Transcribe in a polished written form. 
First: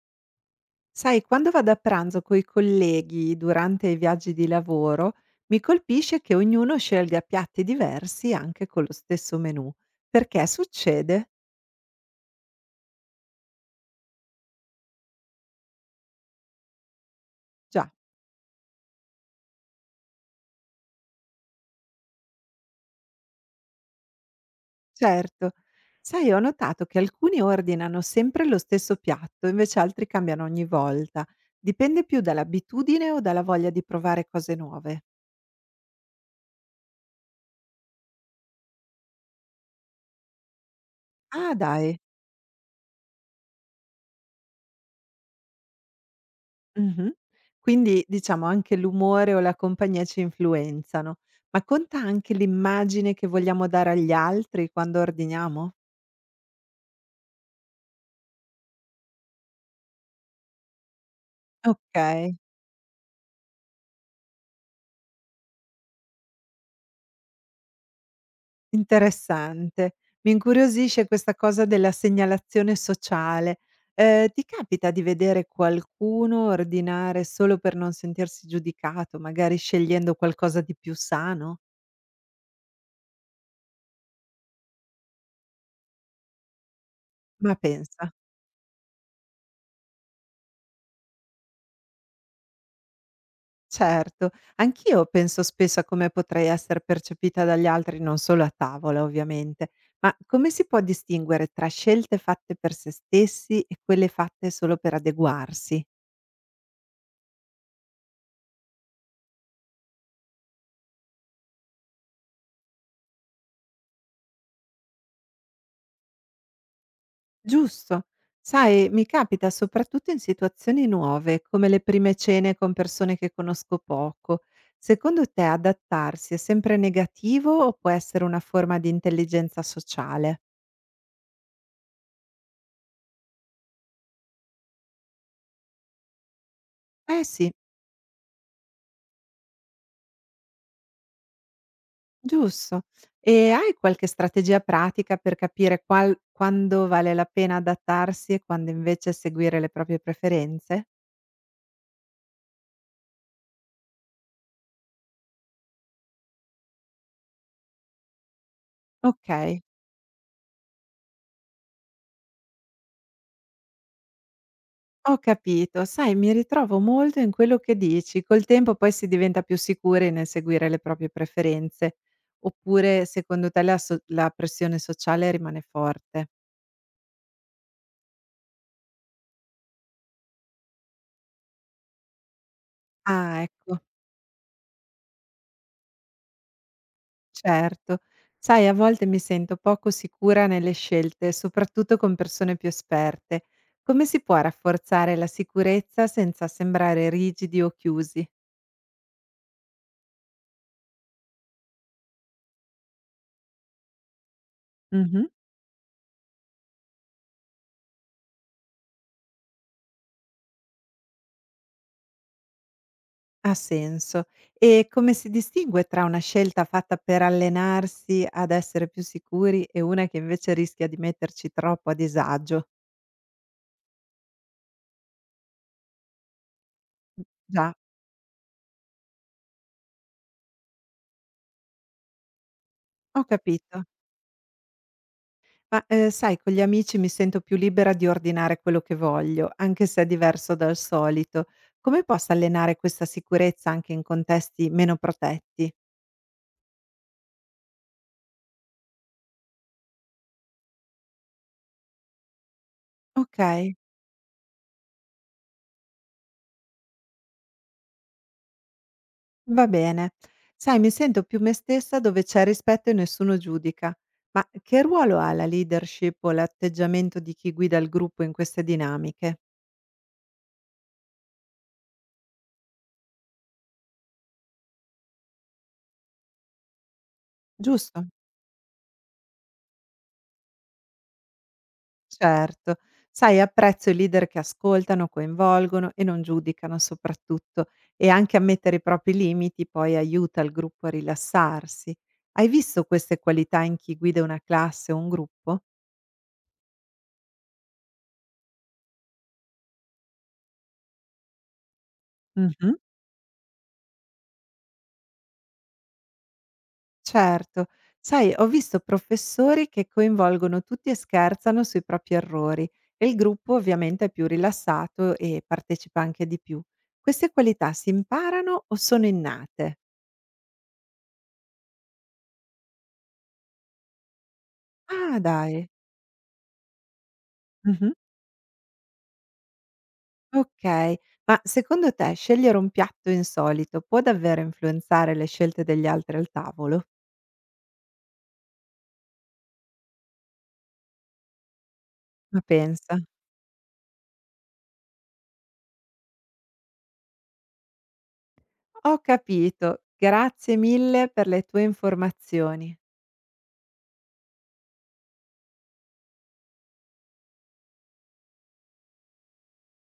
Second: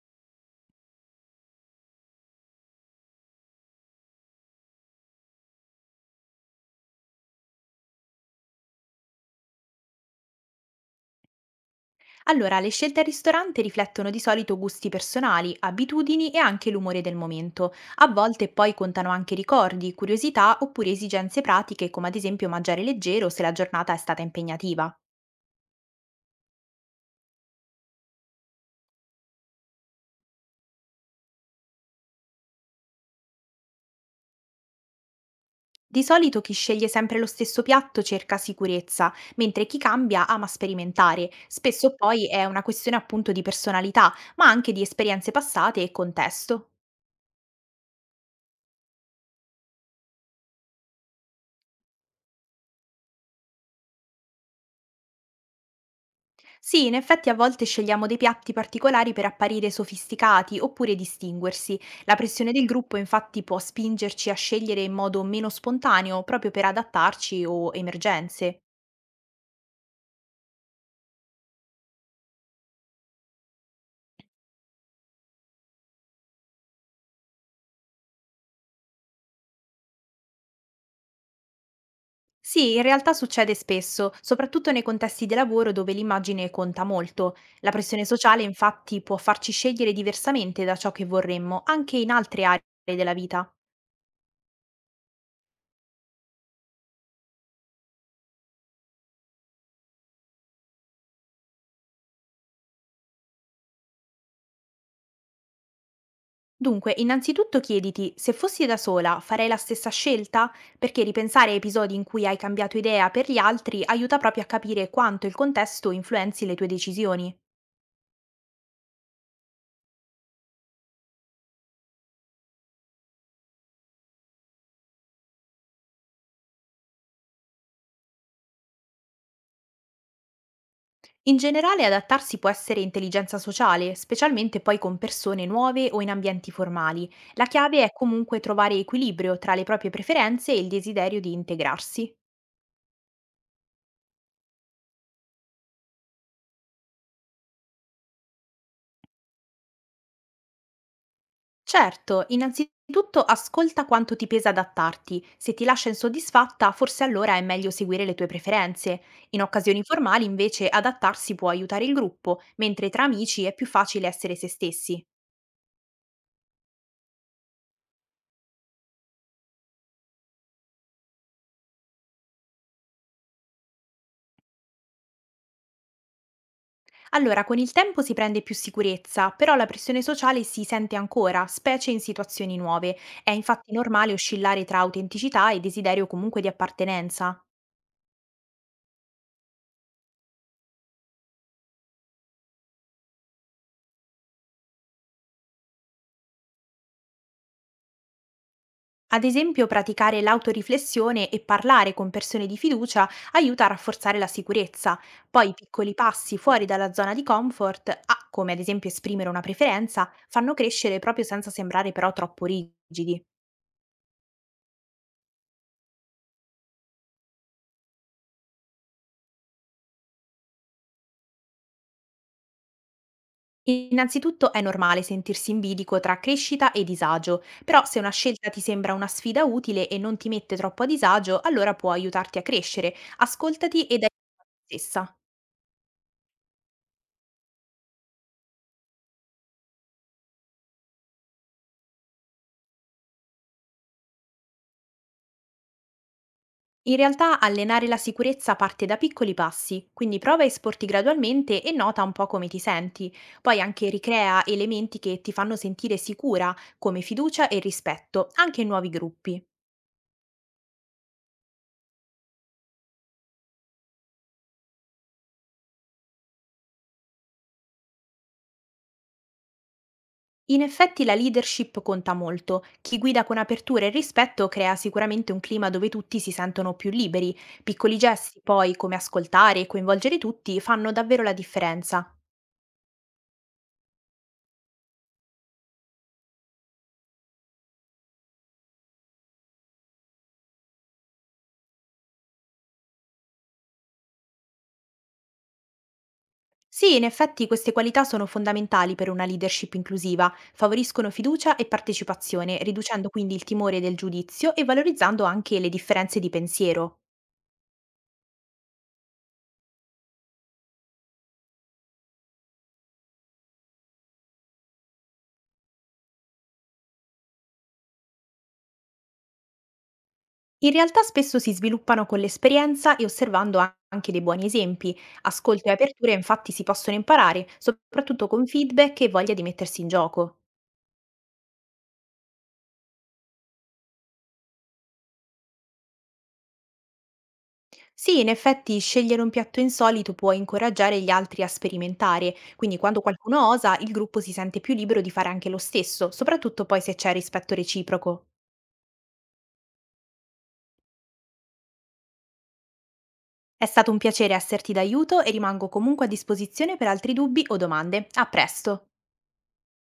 Sai, quando vado a pranzo coi colleghi durante i viaggi di lavoro, mi colpisce che ognuno scelga piatti diversi anche con lo stesso menù. Perché succede? Allora, le scelte al ristorante riflettono di solito gusti personali, abitudini e anche l'umore del momento. Già, A volte poi contano anche ricordi, curiosità oppure esigenze pratiche come ad esempio mangiare leggero se la giornata è stata impegnativa. certo. Sai, ho notato che alcuni ordinano sempre lo stesso piatto, invece altri cambiano ogni volta. Dipende più dall'abitudine o dalla voglia di provare cose nuove. Di solito chi sceglie sempre lo stesso piatto cerca sicurezza, mentre chi cambia ama sperimentare. Ah, Spesso dai. poi è una questione appunto di personalità, ma anche di esperienze passate e contesto. Mh-mh. Quindi diciamo anche l'umore o la compagnia ci influenzano, ma conta anche l'immagine che vogliamo dare agli altri quando ordiniamo? Sì, in effetti a volte scegliamo dei piatti particolari per apparire sofisticati oppure distinguersi. La Okay, pressione del gruppo infatti può spingerci a scegliere in modo meno spontaneo proprio per adattarci o emergenze. interessante. Mi incuriosisce questa cosa della segnalazione sociale. Ti capita di vedere qualcuno ordinare solo per non sentirsi giudicato, magari scegliendo qualcosa di più sano? Sì, in realtà succede spesso, soprattutto nei contesti di lavoro dove l'immagine conta molto. Ma La pressione pensa. sociale infatti può farci scegliere diversamente da ciò che vorremmo, anche in altre aree della vita. Certo, anch'io penso spesso a come potrei essere percepita dagli altri, non solo a tavola ovviamente, ma come si può distinguere tra scelte fatte per se stessi e quelle fatte solo per adeguarsi? Dunque, innanzitutto chiediti se fossi da sola farei la stessa scelta? Perché ripensare a episodi in cui hai cambiato idea per gli altri aiuta proprio a capire quanto il contesto influenzi le tue decisioni. Giusto, sai, mi capita soprattutto in situazioni nuove, come le prime cene con persone che conosco poco. Secondo te adattarsi è sempre negativo o può essere una forma di intelligenza sociale? In generale, adattarsi può essere intelligenza sociale, specialmente poi con persone nuove o in ambienti formali. Eh La sì. chiave è comunque trovare equilibrio tra le proprie preferenze e il desiderio di integrarsi. Giusto. E hai qualche strategia pratica per capire qual quando vale la pena adattarsi e quando invece seguire le proprie preferenze? Certo, innanzitutto ascolta quanto ti pesa adattarti. Se ti lascia insoddisfatta, forse allora è meglio seguire le tue preferenze. In Okay, occasioni formali, invece, adattarsi può aiutare il gruppo, mentre tra amici è più facile essere se stessi. ho capito. Sai, mi ritrovo molto in quello che dici. Col tempo poi si diventa più sicuri nel seguire le proprie preferenze, oppure secondo te la pressione sociale rimane forte? Allora, con il tempo si prende più sicurezza, però la pressione sociale si sente ancora, specie in situazioni nuove. È Ah, infatti ecco. normale oscillare tra autenticità e desiderio comunque di appartenenza. Certo. Sai, a volte mi sento poco sicura nelle scelte, soprattutto con persone più esperte. Come si può rafforzare la sicurezza senza sembrare rigidi o chiusi? Ad esempio, praticare l'autoriflessione e parlare con persone di fiducia aiuta a rafforzare la sicurezza. Mhm. Poi piccoli passi fuori dalla zona di comfort, come ad esempio esprimere una preferenza, fanno crescere proprio senza sembrare però troppo rigidi. Ha senso. E come si distingue tra una scelta fatta per allenarsi ad essere più sicuri e una che invece rischia di metterci troppo a disagio? Innanzitutto è normale sentirsi in bilico tra crescita e disagio, Già, però se una scelta ti sembra una sfida utile e non ti mette troppo a disagio, allora può aiutarti a crescere. ho Ascoltati capito. ed aiutati te stessa. Ma, sai, con gli amici mi sento più libera di ordinare quello che voglio, anche se è diverso dal solito. Come posso allenare questa sicurezza anche in contesti meno protetti? In realtà allenare la sicurezza parte da piccoli passi, quindi prova e sporti gradualmente e nota un po' come ti senti. Poi Okay, anche ricrea elementi che ti fanno sentire sicura, come fiducia e rispetto, anche in nuovi gruppi. va bene. Sai, mi sento più me stessa dove c'è rispetto e nessuno giudica. Ma che ruolo ha la leadership o l'atteggiamento di chi guida il gruppo in queste dinamiche? In effetti la leadership conta molto. Chi guida con apertura e rispetto crea sicuramente un clima dove tutti si sentono più liberi. Piccoli Giusto? gesti, poi, come ascoltare e coinvolgere tutti, fanno davvero la differenza. Certo. Sai, apprezzo i leader che ascoltano, coinvolgono e non giudicano, soprattutto, e anche ammettere i propri limiti poi aiuta il gruppo a rilassarsi. Hai visto queste qualità in chi guida una classe o un gruppo? Sì, in effetti queste qualità sono fondamentali per una leadership inclusiva, favoriscono fiducia e partecipazione, Mh-mh. riducendo quindi il timore del giudizio e valorizzando anche le differenze di pensiero. Certo. Sai, ho visto professori che coinvolgono tutti e scherzano sui propri errori e il gruppo ovviamente è più rilassato e partecipa anche di più. Queste qualità si imparano o sono innate? In realtà spesso si sviluppano con l'esperienza e osservando anche dei buoni esempi. Ah, dai. Ascolto e aperture infatti si possono imparare, Mh-mh. soprattutto con feedback e voglia di mettersi in gioco. Okay, ma secondo te scegliere un piatto insolito può davvero influenzare le scelte degli altri al tavolo? Sì, in effetti scegliere un piatto insolito può incoraggiare gli altri a sperimentare, Ma quindi pensa. quando qualcuno osa, il gruppo si sente più libero di fare anche lo stesso, soprattutto poi se c'è rispetto reciproco. Ho capito. Grazie mille per le tue informazioni. È stato un piacere esserti d'aiuto e rimango comunque a disposizione per altri dubbi o domande. A presto!